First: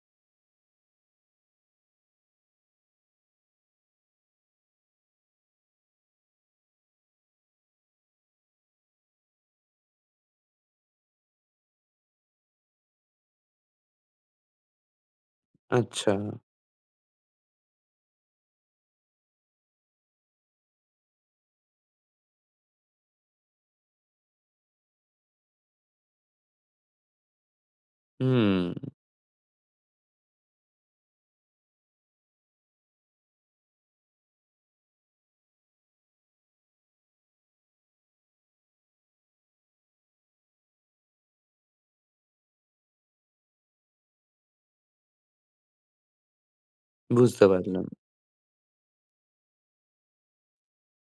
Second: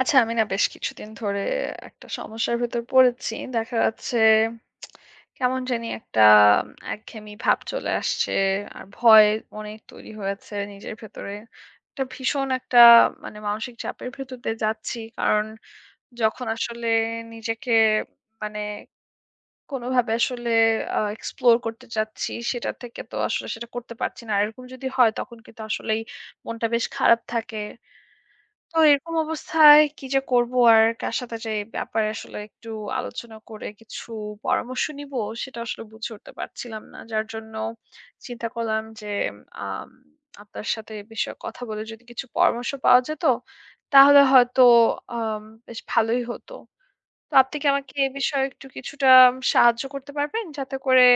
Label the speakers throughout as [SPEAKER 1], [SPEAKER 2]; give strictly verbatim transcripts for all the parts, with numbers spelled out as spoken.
[SPEAKER 1] আচ্ছা, আমি না বেশ কিছুদিন ধরে একটা সমস্যার ভেতর পড়েছি। দেখা যাচ্ছে কেমন জানি একটা একঘেয়েমি ভাব চলে আসছে। আর ভয় অনেক তৈরি হয়েছে নিজের ভেতরে। একটা ভীষণ একটা মানে মানসিক চাপের ভেতর দিয়ে যাচ্ছি। কারণ
[SPEAKER 2] আচ্ছা,
[SPEAKER 1] যখন আসলে নিজেকে মানে কোনোভাবে আসলে আ এক্সপ্লোর করতে চাচ্ছি, সেটা থেকে তো আসলে সেটা করতে পারছি না। আর এরকম যদি হয় তখন কিন্তু আসলেই মনটা বেশ খারাপ থাকে।
[SPEAKER 2] হুম,
[SPEAKER 1] তো এরকম অবস্থায় কি যে করব আর কার সাথে যে এই ব্যাপারে আসলে একটু আলোচনা করে কিছু পরামর্শ নিব সেটা আসলে বুঝে উঠতে পারছিলাম না। যার জন্য চিন্তা করলাম যে আম আপনার সাথে এ বিষয়ে কথা বলে যদি কিছু পরামর্শ পাওয়া যেত তাহলে হয়তো আম বেশ ভালোই হতো। তো
[SPEAKER 2] বুঝতে
[SPEAKER 1] আপনি কি
[SPEAKER 2] পারলাম।
[SPEAKER 1] আমাকে এ বিষয়ে একটু কিছুটা সাহায্য করতে পারবেন? যাতে করে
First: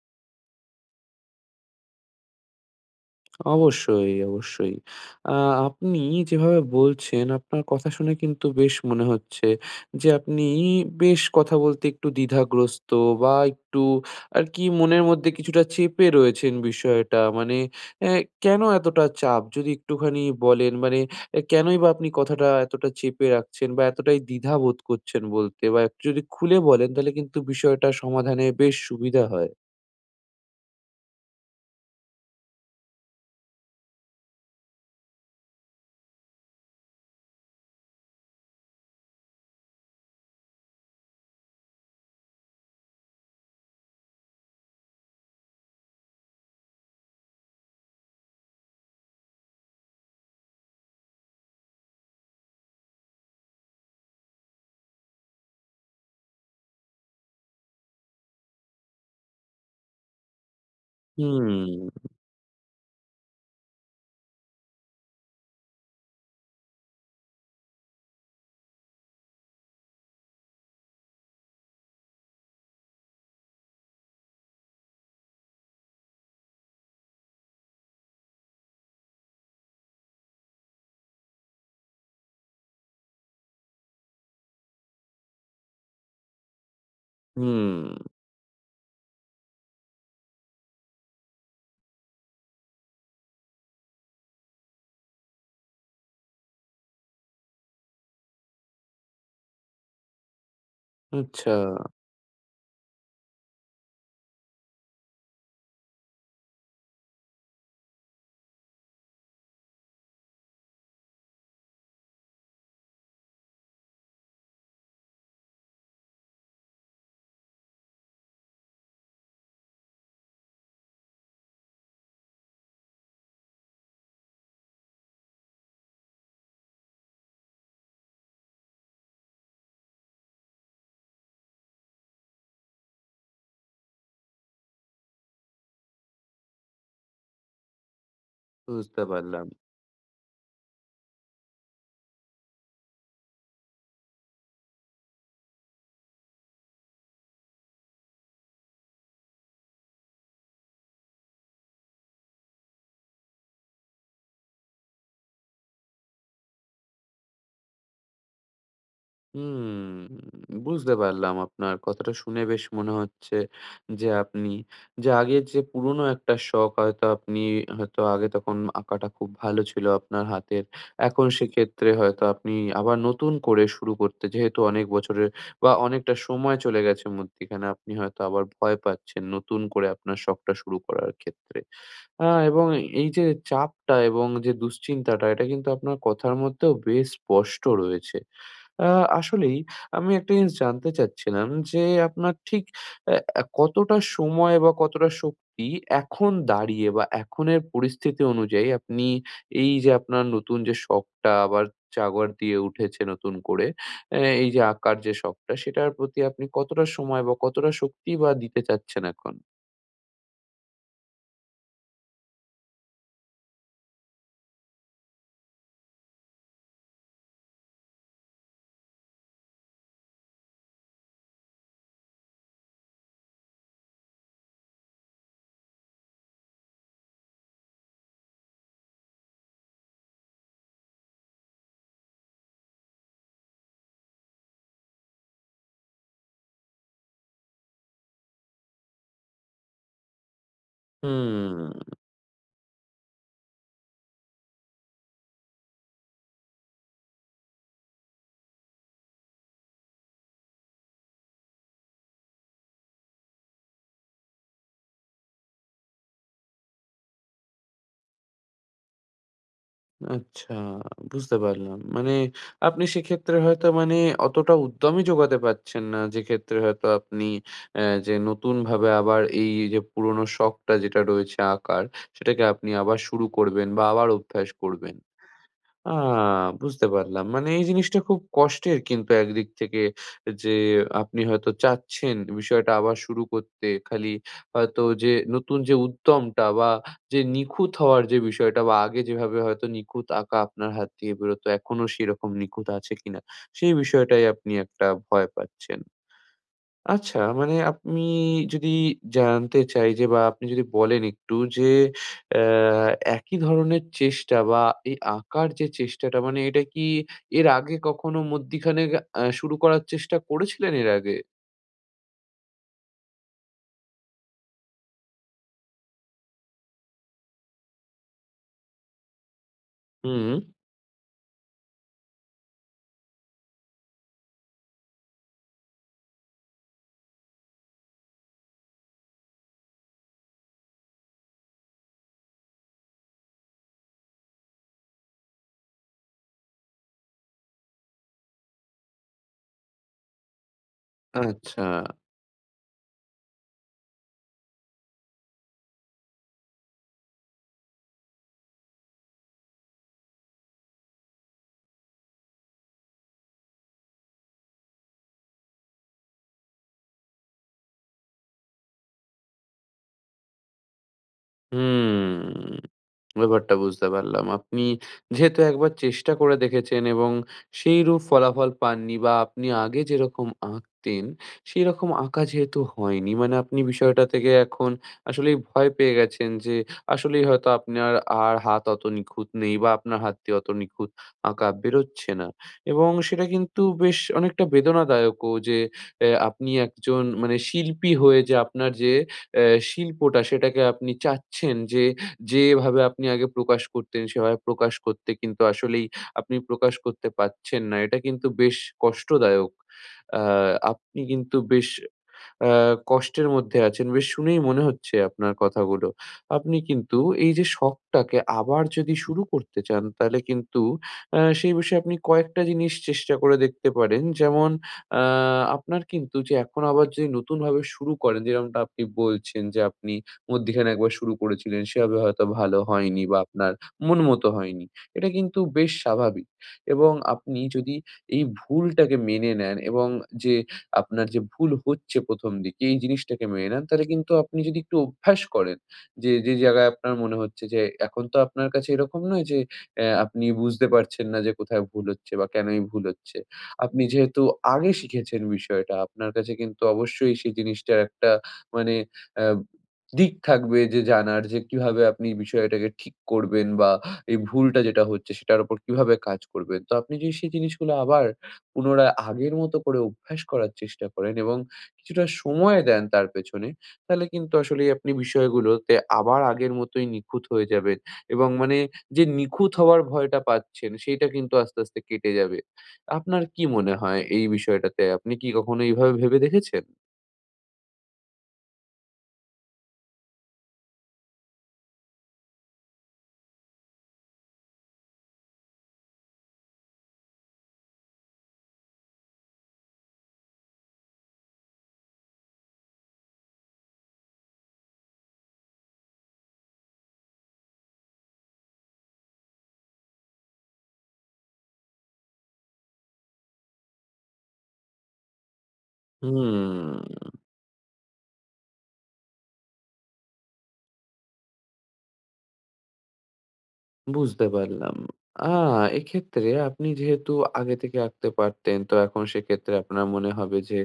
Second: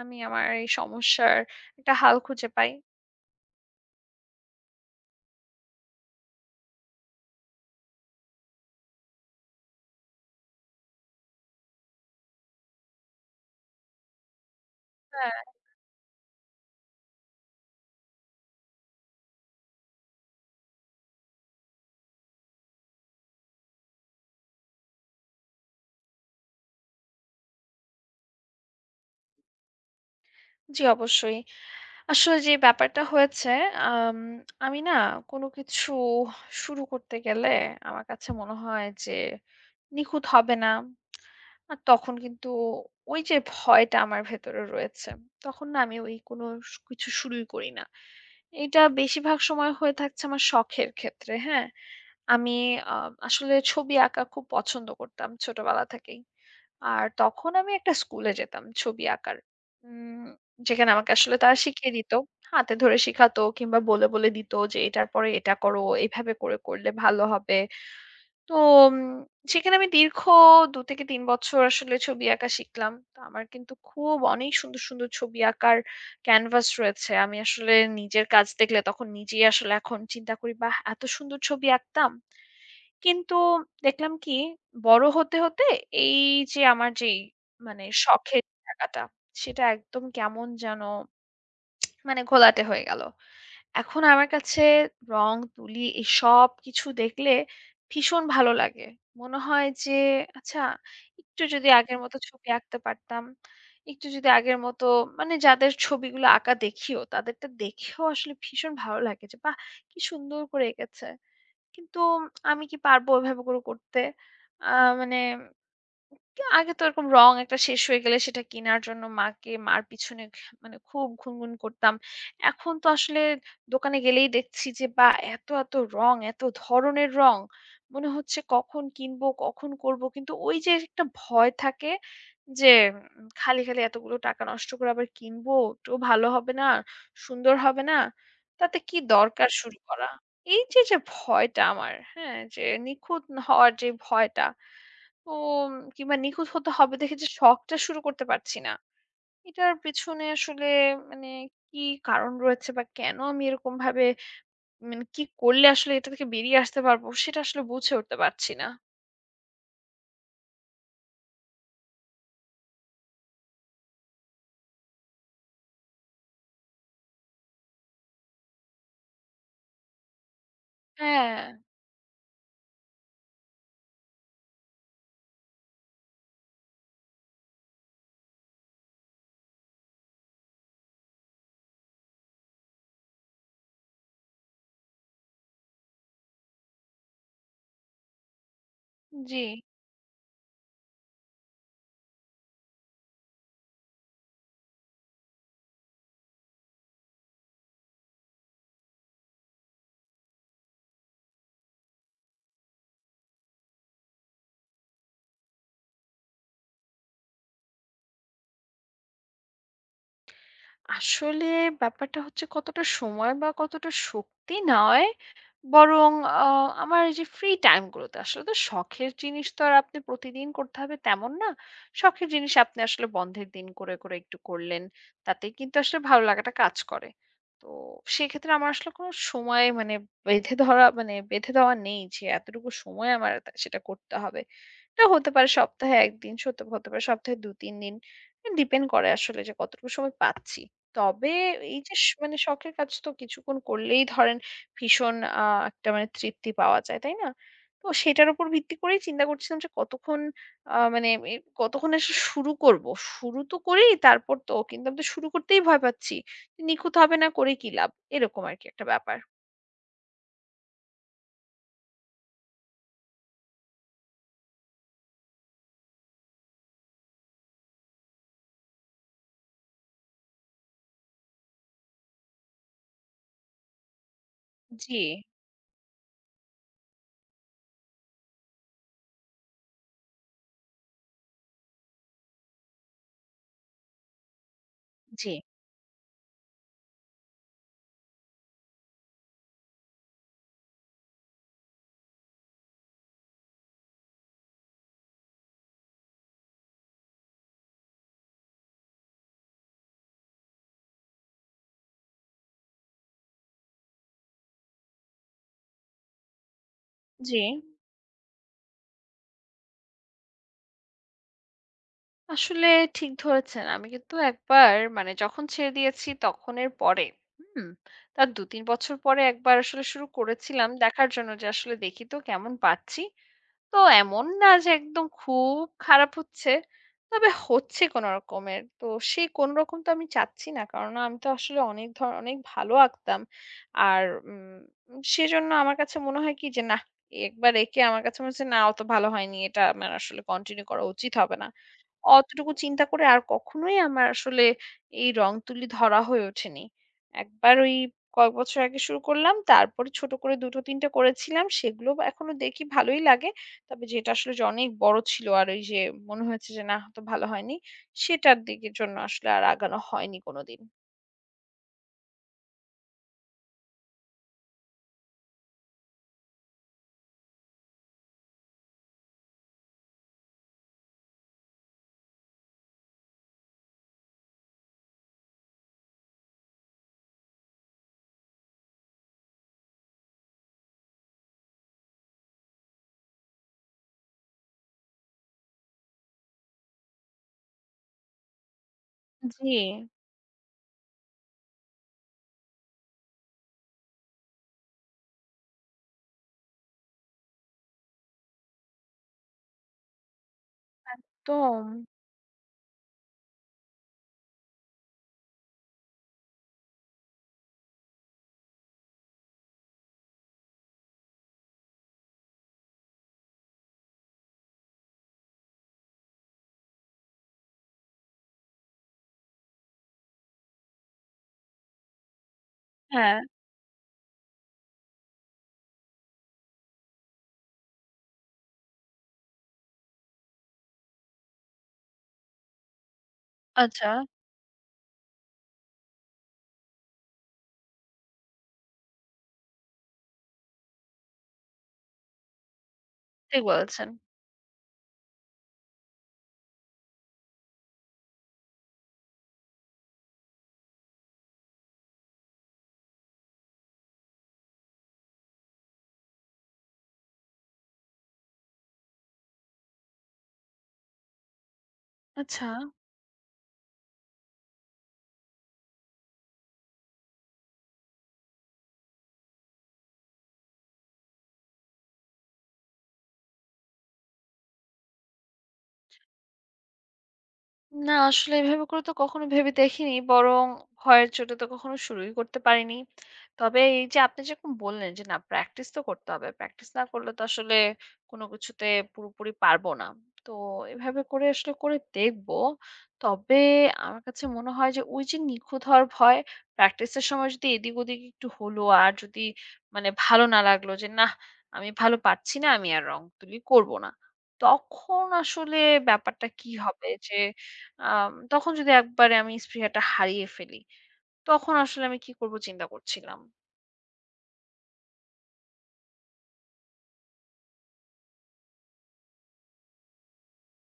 [SPEAKER 1] আমি আমার এই সমস্যার একটা হাল খুঁজে পাই?
[SPEAKER 2] অবশ্যই, অবশ্যই। আ আপনি যেভাবে বলছেন, আপনার কথা শুনে কিন্তু বেশ মনে হচ্ছে যে, আপনি বেশ কথা বলতে একটু দ্বিধাগ্রস্ত বা একটু আরকি মনের মধ্যে
[SPEAKER 1] হ্যাঁ।
[SPEAKER 2] কিছুটা চেপে রয়েছেন বিষয়টা। মানে অ্যা কেন এতটা চাপ? যদি একটুখানি বলেন, মানে অ্যা কেনই বা আপনি কথাটা এতটা চেপে রাখছেন বা এতটাই দ্বিধা বোধ করছেন বলতে? বা একটু যদি খুলে বলেন, তাহলে কিন্তু বিষয়টা সমাধানে বেশ সুবিধা হয়।
[SPEAKER 1] জি, অবশ্যই। আসলে যে ব্যাপারটা হয়েছে, আম আমি না কোনো কিছু শুরু করতে গেলে আমার কাছে মনে হয় যে নিখুঁত হবে না। আর তখন কিন্তু ওই যে ভয়টা আমার ভেতরে রয়েছে। তখন না আমি ওই কোনো সু কিছু শুরুই করি না। এটা বেশিরভাগ সময় হয়ে থাকছে আমার শখের ক্ষেত্রে, হ্যাঁ? আমি আ আসলে ছবি আঁকা খুব পছন্দ করতাম ছোটবেলা থেকেই। আর তখন আমি একটা স্কুলে যেতাম ছবি আঁকার। উম যেখানে আমাকে আসলে তারা শিখিয়ে
[SPEAKER 2] হুম।
[SPEAKER 1] দিত। হাতে ধরে শিখাতো কিংবা বলে, বলে দিত যে এটার পরে এটা করো, এভাবে করে করলে ভালো হবে। তো উম সেখানে আমি দীর্ঘ দুই থেকে তিন বছর আসলে ছবি আঁকা শিখলাম। তো আমার কিন্তু খুব অনেক সুন্দর, সুন্দর ছবি আঁকার ক্যানভাস রয়েছে। আমি আসলে নিজের কাজ দেখলে তখন নিজেই আসলে এখন চিন্তা করি, বাহ! এত সুন্দর ছবি আঁকতাম। কিন্তু দেখলাম কি বড় হতে, হতে এই যে আমার যেই
[SPEAKER 2] হুম,
[SPEAKER 1] মানে শখের জায়গাটা সেটা একদম কেমন যেন মানে ঘোলাটে হয়ে গেল। এখন আমার কাছে রং, তুলি এই সবকিছু দেখলে ভীষণ ভালো লাগে। মনে হয় যে আচ্ছা একটু
[SPEAKER 2] আচ্ছা,
[SPEAKER 1] যদি আগের মতো ছবি আঁকতে পারতাম, একটু যদি আগের মতো মানে যাদের ছবিগুলো আঁকা দেখিও তাদেরটা দেখেও আসলে ভীষণ ভালো লাগে যে বাহ! কি সুন্দর করে এঁকেছে। কিন্তু আমি কি পারবো এভাবে করে করতে? আ মানে আগে তো এরকম রং একটা শেষ হয়ে গেলে সেটা কেনার জন্য মাকে মার পিছনে ঘ- মানে খুব ঘুনঘুন করতাম। এখন তো আসলে দোকানে গেলেই দেখছি যে বা এত এত রং, এত ধরনের রং, মনে হচ্ছে কখন কিনবো, কখন করব, কিন্তু ওই যে একটা ভয় থাকে যে উম, খালি খালি এতগুলো টাকা নষ্ট করে আবার কিনবো, তো ভালো হবে না, সুন্দর হবে না, তাতে কি
[SPEAKER 2] বুঝতে পারলাম।
[SPEAKER 1] দরকার শুরু করা। এই যে যে ভয়টা আমার, হ্যাঁ, যে নিখুঁত হওয়ার যে ভয়টা, তো উম, কিংবা নিখুঁত হতে হবে দেখে যে শখটা শুরু করতে পারছি না। এটার পেছনে আসলে মানে কি কারণ রয়েছে, বা কেন আমি এরকম ভাবে, মানে কি করলে আসলে এটা থেকে বেরিয়ে আসতে পারবো সেটা আসলে বুঝে উঠতে পারছি না।
[SPEAKER 2] হুম, বুঝতে পারলাম, আপনার কথাটা শুনে বেশ মনে হচ্ছে যে আপনি যে আগের যে পুরনো একটা শখ হয়তো আপনি হয়তো আগে তখন আঁকাটা খুব ভালো ছিল আপনার হাতের। এখন
[SPEAKER 1] হ্যাঁ,
[SPEAKER 2] সেক্ষেত্রে হয়তো আপনি আবার নতুন করে শুরু করতে যেহেতু অনেক বছরের বা অনেকটা সময় চলে গেছে মধ্যিখানে আপনি হয়তো আবার ভয় পাচ্ছেন নতুন করে আপনার শখটা শুরু করার ক্ষেত্রে। আ এবং এই যে চাপটা এবং যে দুশ্চিন্তাটা এটা কিন্তু আপনার কথার মধ্যেও বেশ স্পষ্ট রয়েছে। আ
[SPEAKER 1] জি।
[SPEAKER 2] আসলেই আমি একটা জিনিস জানতে চাচ্ছিলাম যে আপনার ঠিক অ্যা অ্যা কতটা সময় বা কতটা শক্তি এখন দাঁড়িয়ে বা এখনের পরিস্থিতি অনুযায়ী আপনি এই যে আপনার নতুন যে শখটা আবার জাগর দিয়ে উঠেছে নতুন করে, অ্যা এই যে আঁকার যে শখটা সেটার প্রতি আপনি কতটা সময় বা কতটা শক্তি বা দিতে চাচ্ছেন এখন?
[SPEAKER 1] আসলে ব্যাপারটা হচ্ছে কতটা সময় বা কতটা শক্তি নয়, বরং আ আমার এই যে ফ্রি টাইম গুলোতে আসলে তো শখের জিনিস তো আর আপনি প্রতিদিন করতে হবে তেমন না। শখের জিনিস আপনি আসলে বন্ধের দিন করে, করে একটু করলেন। তাতেই কিন্তু আসলে ভালো লাগাটা কাজ করে। তো সেক্ষেত্রে আমার আসলে কোনো সময়, মানে বেঁধে ধরা মানে বেঁধে দেওয়া নেই যে এতটুকু সময় আমার তা সেটা করতে হবে। এটা হতে পারে সপ্তাহে এক দিন, সত হতে পারে সপ্তাহে দুই থেকে তিন দিন। ডিপেন্ড করে আসলে যে কতটুকু সময় পাচ্ছি। তবে এই
[SPEAKER 2] হুম।
[SPEAKER 1] যে স মানে শখের কাজ তো কিছুক্ষণ করলেই ধরেন ভীষণ আ একটা মানে তৃপ্তি পাওয়া যায়, তাই না? তো সেটার উপর ভিত্তি করেই চিন্তা করছিলাম যে কতক্ষণ, আ মানে এ কতক্ষণ আসলে শুরু করব। শুরু তো করি, তারপর তো কিন্তু আমি তো শুরু করতেই ভয় পাচ্ছি। যে নিখুঁত হবে না, করে কি লাভ? এরকম আরকি একটা ব্যাপার।
[SPEAKER 2] আচ্ছা, বুঝতে পারলাম। মানে আপনি সেক্ষেত্রে হয়তো মানে অতটা উদ্যমই যোগাতে পারছেন না, যেক্ষেত্রে হয়তো আপনি অ্যা যে নতুনভাবে আবার এই যে পুরনো শখটা যেটা রয়েছে আঁকার, সেটাকে আপনি আবার শুরু করবেন বা আবার অভ্যাস করবেন।
[SPEAKER 1] জি,
[SPEAKER 2] আ বুঝতে পারলাম। মানে এই জিনিসটা খুব কষ্টের কিন্তু একদিক থেকে যে আপনি হয়তো চাচ্ছেন বিষয়টা আবার শুরু করতে। খালি হয়তো যে
[SPEAKER 1] জি,
[SPEAKER 2] নতুন যে উদ্যমটা বা যে নিখুঁত হওয়ার যে বিষয়টা বা আগে যেভাবে হয়তো নিখুঁত আঁকা আপনার হাত দিয়ে বেরোতো এখনো সেরকম নিখুঁত আছে কিনা সেই বিষয়টাই আপনি একটা ভয় পাচ্ছেন। আচ্ছা, মানে আপনি যদি জানতে চাই যে বা আপনি যদি বলেন একটু যে আ একই ধরনের চেষ্টা বা এই আঁকার যে চেষ্টাটা মানে এটা কি
[SPEAKER 1] জি।
[SPEAKER 2] এর আগে কখনো মধ্যিখানে আ শুরু করার চেষ্টা করেছিলেন এর আগে?
[SPEAKER 1] আসলে ঠিক ধরেছেন। আমি কিন্তু একবার, মানে যখন ছেড়ে দিয়েছি তখন এর পরে, হুম? তার দুই থেকে তিন বছর পরে একবার আসলে শুরু
[SPEAKER 2] হুম,
[SPEAKER 1] করেছিলাম দেখার জন্য যে আসলে দেখি তো কেমন পাচ্ছি। তো এমন না যে একদম খুব খারাপ হচ্ছে। তবে হচ্ছে কোন রকমের। তো সেই কোন রকম তো আমি চাচ্ছি না। কারণ আমি তো আসলে অনেক ধর অনেক ভালো আঁকতাম। আর উম সেজন্য আমার কাছে মনে হয় কি যে নাহ, একবার এঁকে আমার কাছে মনে হচ্ছে না, অত ভালো হয়নি। এটা আমার আসলে কন্টিনিউ করা উচিত হবে না।
[SPEAKER 2] আচ্ছা,
[SPEAKER 1] অতটুকু চিন্তা করে আর কখনোই আমার আসলে এই রং তুলি ধরা হয়ে ওঠেনি। একবার ওই কয়েক বছর আগে শুরু করলাম। তারপরে ছোট করে দুই টো তিন টা করেছিলাম। সেগুলো এখনো দেখি ভালোই লাগে। তবে যেটা আসলে যে অনেক বড় ছিল আর ওই যে মনে হয়েছে যে না হয়তো ভালো হয়নি, সেটার দিকের জন্য আসলে আর আগানো হয়নি কোনোদিন।
[SPEAKER 2] হুম। ব্যাপারটা বুঝতে পারলাম। আপনি যেহেতু একবার চেষ্টা করে দেখেছেন এবং সেইরূপ ফলাফল পাননি বা আপনি আগে যেরকম আঁকতেন, সেইরকম আঁকা যেহেতু হয়নি, মানে আপনি বিষয়টা থেকে এখন আসলেই ভয় পেয়ে গেছেন যে আসলেই হয়তো আপনার আর হাত অত নিখুঁত নেই বা আপনার হাত দিয়ে অত নিখুঁত আঁকা বেরোচ্ছে না। এবং সেটা কিন্তু বেশ অনেকটা বেদনাদায়কও যে অ্যা আপনি একজন মানে শিল্পী হয়ে যে আপনার যে অ্যা
[SPEAKER 1] জি।
[SPEAKER 2] শিল্পটা সেটাকে আপনি চাচ্ছেন যে যেভাবে আপনি আগে প্রকাশ করতেন সেভাবে প্রকাশ করতে কিন্তু আসলেই আপনি প্রকাশ করতে পারছেন না। এটা কিন্তু বেশ কষ্টদায়ক। আ আপনি
[SPEAKER 1] তো
[SPEAKER 2] কিন্তু বেশ আ কষ্টের মধ্যে আছেন, বেশ শুনেই মনে হচ্ছে আপনার কথাগুলো। আপনি কিন্তু এই যে শখটাকে আবার যদি শুরু করতে চান, তাহলে কিন্তু আ সেই বিষয়ে আপনি কয়েকটা জিনিস চেষ্টা করে দেখতে পারেন। যেমন আ আপনার কিন্তু যে এখন আবার যে নতুনভাবে শুরু করেন যেরকমটা আপনি বলছেন যে আপনি মধ্যিখানে একবার শুরু করেছিলেন সেভাবে হয়তো ভালো হয়নি বা
[SPEAKER 1] হ্যাঁ,
[SPEAKER 2] আপনার মন মতো হয়নি। এটা কিন্তু বেশ স্বাভাবিক এবং আপনি যদি এই ভুলটাকে মেনে নেন এবং যে আপনার যে ভুল হচ্ছে প্রথম দিকে এই জিনিসটাকে মেনে নেন, তাহলে
[SPEAKER 1] আচ্ছা,
[SPEAKER 2] কিন্তু আপনি যদি একটু অভ্যাস করেন যে, যে জায়গায় আপনার মনে হচ্ছে যে এখন তো আপনার কাছে এরকম নয় যে অ্যা আপনি বুঝতে পারছেন না যে কোথায় ভুল হচ্ছে বা কেনই ভুল হচ্ছে।
[SPEAKER 1] ঠিক
[SPEAKER 2] আপনি
[SPEAKER 1] বলেছেন।
[SPEAKER 2] যেহেতু আগে শিখেছেন বিষয়টা, আপনার কাছে কিন্তু অবশ্যই সেই জিনিসটার একটা মানে অ্যা দিক থাকবে যে জানার যে কিভাবে আপনি বিষয়টাকে ঠিক করবেন বা এই ভুলটা যেটা হচ্ছে সেটার উপর কিভাবে কাজ করবেন। তো আপনি যদি সেই জিনিসগুলো আবার পুনরায় আগের মতো করে অভ্যাস করার চেষ্টা করেন এবং কিছুটা
[SPEAKER 1] আচ্ছা।
[SPEAKER 2] সময় দেন তার পেছনে, তাহলে কিন্তু আসলেই আপনি বিষয়গুলোতে আবার আগের মতোই নিখুঁত হয়ে যাবেন এবং মানে যে নিখুঁত হওয়ার ভয়টা পাচ্ছেন, সেইটা কিন্তু আস্তে, আস্তে কেটে যাবে। আপনার কি মনে হয় এই বিষয়টাতে? আপনি কি কখনো এইভাবে ভেবে দেখেছেন?
[SPEAKER 1] না আসলে এভাবে করে তো কখনো ভেবে দেখিনি। বরং ভয়ের চোটে তো কখনো শুরুই করতে পারিনি। তবে এই যে আপনি যেরকম বললেন যে না প্র্যাকটিস তো করতে হবে। প্র্যাকটিস না করলে তো আসলে কোনো কিছুতে পুরোপুরি পারবো না। তো এভাবে করে আসলে করে দেখবো। তবে আমার কাছে মনে হয় যে ওই যে নিখুঁত হওয়ার ভয়, প্র্যাকটিসের সময় যদি এদিক ওদিক একটু হলো আর যদি মানে ভালো না লাগলো যে নাহ আমি ভালো পারছি না, আমি আর রং তুলি করব না। তখন আসলে ব্যাপারটা কি হবে
[SPEAKER 2] হুম।
[SPEAKER 1] যে আম তখন যদি একবারে আমি স্পৃহাটা হারিয়ে ফেলি, তখন আসলে আমি কি করব চিন্তা করছিলাম।
[SPEAKER 2] বুঝতে পারলাম। আ এক্ষেত্রে আপনি যেহেতু আগে থেকে আঁকতে পারতেন, তো এখন সেক্ষেত্রে আপনার মনে হবে যে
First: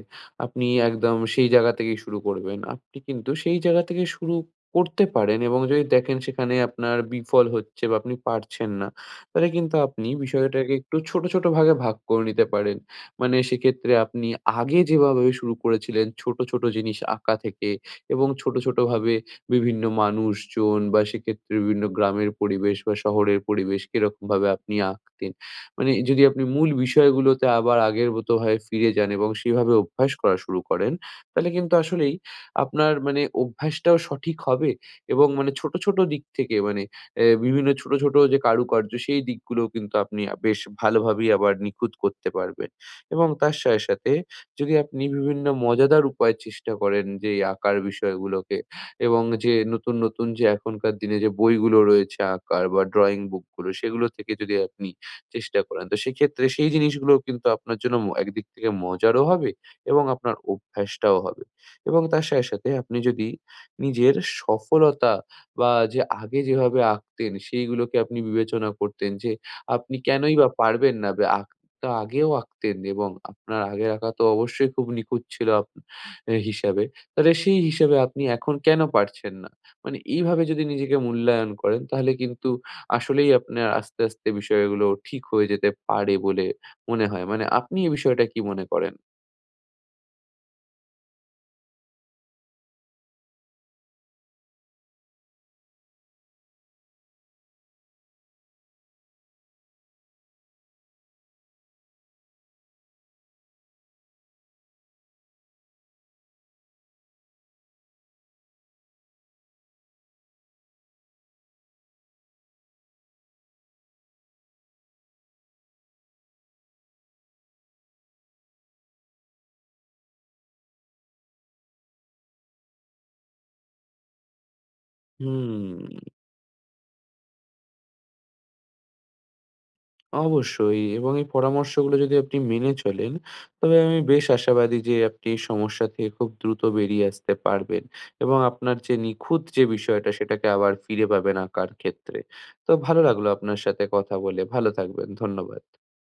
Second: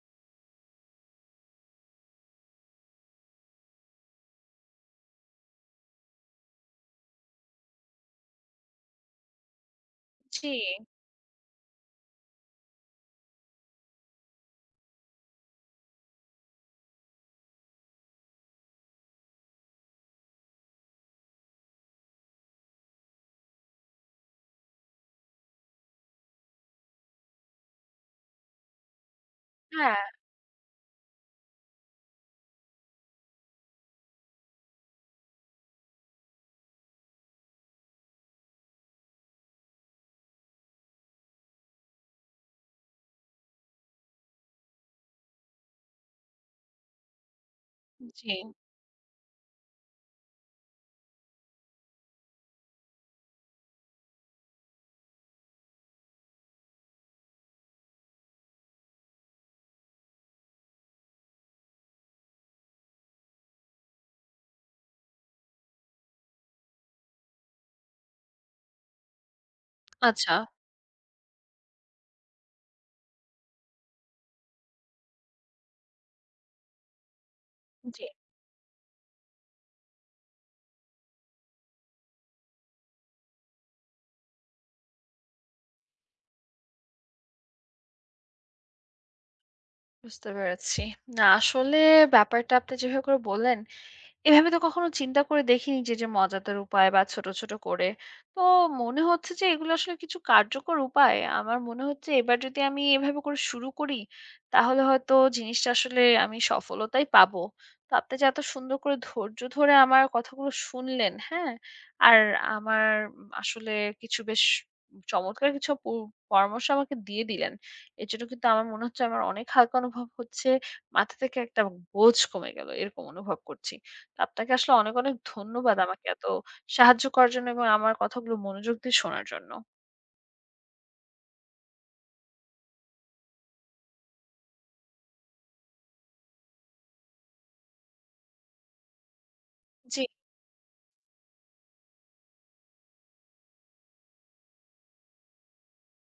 [SPEAKER 2] আপনি একদম সেই জায়গা থেকেই শুরু করবেন। আপনি কিন্তু সেই জায়গা থেকে শুরু করতে পারেন এবং যদি দেখেন সেখানে আপনার বিফল হচ্ছে বা আপনি পারছেন না, তাহলে কিন্তু আপনি
[SPEAKER 1] জি,
[SPEAKER 2] বিষয়টাকে একটু ছোট, ছোট ভাগে ভাগ করে নিতে পারেন। মানে সেক্ষেত্রে আপনি আগে যেভাবে শুরু করেছিলেন ছোট, ছোট জিনিস আঁকা থেকে এবং ছোট, ছোট ভাবে বিভিন্ন মানুষজন বা সেক্ষেত্রে বিভিন্ন গ্রামের পরিবেশ বা শহরের পরিবেশ কিরকমভাবে আপনি আঁকতেন? মানে যদি আপনি মূল বিষয়গুলোতে আবার আগের মতো ভাবে ফিরে যান এবং সেভাবে
[SPEAKER 1] হ্যাঁ,
[SPEAKER 2] অভ্যাস করা শুরু করেন, তাহলে কিন্তু আসলেই আপনার মানে অভ্যাসটাও সঠিক হবে এবং মানে ছোট, ছোট দিক থেকে মানে এ বিভিন্ন ছোট, ছোট যে কারুকার্য সেই দিকগুলোও কিন্তু আপনি আ বেশ ভালোভাবেই আবার নিখুঁত করতে পারবেন এবং তার সাথে, সাথে যদি আপনি বিভিন্ন মজাদার উপায়ে চেষ্টা করেন যে এই আঁকার
[SPEAKER 1] জি।
[SPEAKER 2] বিষয়গুলোকে এবং যে নতুন, নতুন যে এখনকার দিনে যে বইগুলো রয়েছে আঁকার বা ড্রইং বুকগুলো সেগুলো থেকে যদি আপনি চেষ্টা করেন, তো সেক্ষেত্রে সেই জিনিসগুলোও কিন্তু আপনার জন্য ম একদিক থেকে মজারও হবে এবং আপনার অভ্যাসটাও হবে। এবং তার সাথে, সাথে আপনি যদি নিজের সফলতা বা যে আগে যেভাবে আঁকতেন সেইগুলোকে আপনি বিবেচনা করতেন যে আপনি
[SPEAKER 1] আচ্ছা,
[SPEAKER 2] কেনই বা পারবেন না বে আঁক তো আগেও আঁকতেন এবং আপনার আগের আঁকা তো অবশ্যই খুব নিখুঁত ছিল আপ এ হিসাবে। তাহলে সেই হিসেবে
[SPEAKER 1] জি,
[SPEAKER 2] আপনি এখন কেন পারছেন না? মানে এইভাবে যদি নিজেকে মূল্যায়ন করেন, তাহলে কিন্তু আসলেই আপনার আস্তে, আস্তে বিষয়গুলো ঠিক হয়ে যেতে পারে বলে মনে হয়। মানে আপনি এই বিষয়টা কি মনে করেন?
[SPEAKER 1] বুঝতে পেরেছি। না আসলে ব্যাপারটা আপনি যেভাবে করে বললেন এভাবে তো কখনো চিন্তা করে দেখিনি যে, যে মজাদার উপায় বা ছোট, ছোট করে। তো মনে হচ্ছে যে এগুলো আসলে কিছু কার্যকর উপায়। আমার মনে হচ্ছে এবার যদি আমি এভাবে করে শুরু করি, তাহলে হয়তো জিনিসটা আসলে আমি সফলতাই পাবো। তো আপনি যে এত সুন্দর করে ধৈর্য ধরে আমার কথাগুলো শুনলেন, হ্যাঁ? আর আমার উম আসলে কিছু বেশ চমৎকার কিছু পো পরামর্শ আমাকে দিয়ে দিলেন। এজন্য কিন্তু আমার মনে হচ্ছে আমার অনেক হালকা অনুভব হচ্ছে। মাথা থেকে একটা বোঝ কমে গেল। এরকম অনুভব করছি। আপনাকে আসলে অনেক, অনেক
[SPEAKER 2] হুম,
[SPEAKER 1] ধন্যবাদ আমাকে এত সাহায্য করার জন্য এবং আমার কথাগুলো মনোযোগ দিয়ে শোনার জন্য।
[SPEAKER 2] অবশ্যই, এবং এই পরামর্শগুলো যদি আপনি মেনে চলেন, তবে আমি বেশ আশাবাদী যে আপনি এই সমস্যা থেকে খুব দ্রুত বেরিয়ে আসতে পারবেন এবং আপনার যে নিখুঁত যে
[SPEAKER 1] জি।
[SPEAKER 2] বিষয়টা সেটাকে আবার ফিরে পাবেন আঁকার ক্ষেত্রে। তো ভালো লাগলো আপনার সাথে কথা বলে। ভালো থাকবেন। ধন্যবাদ।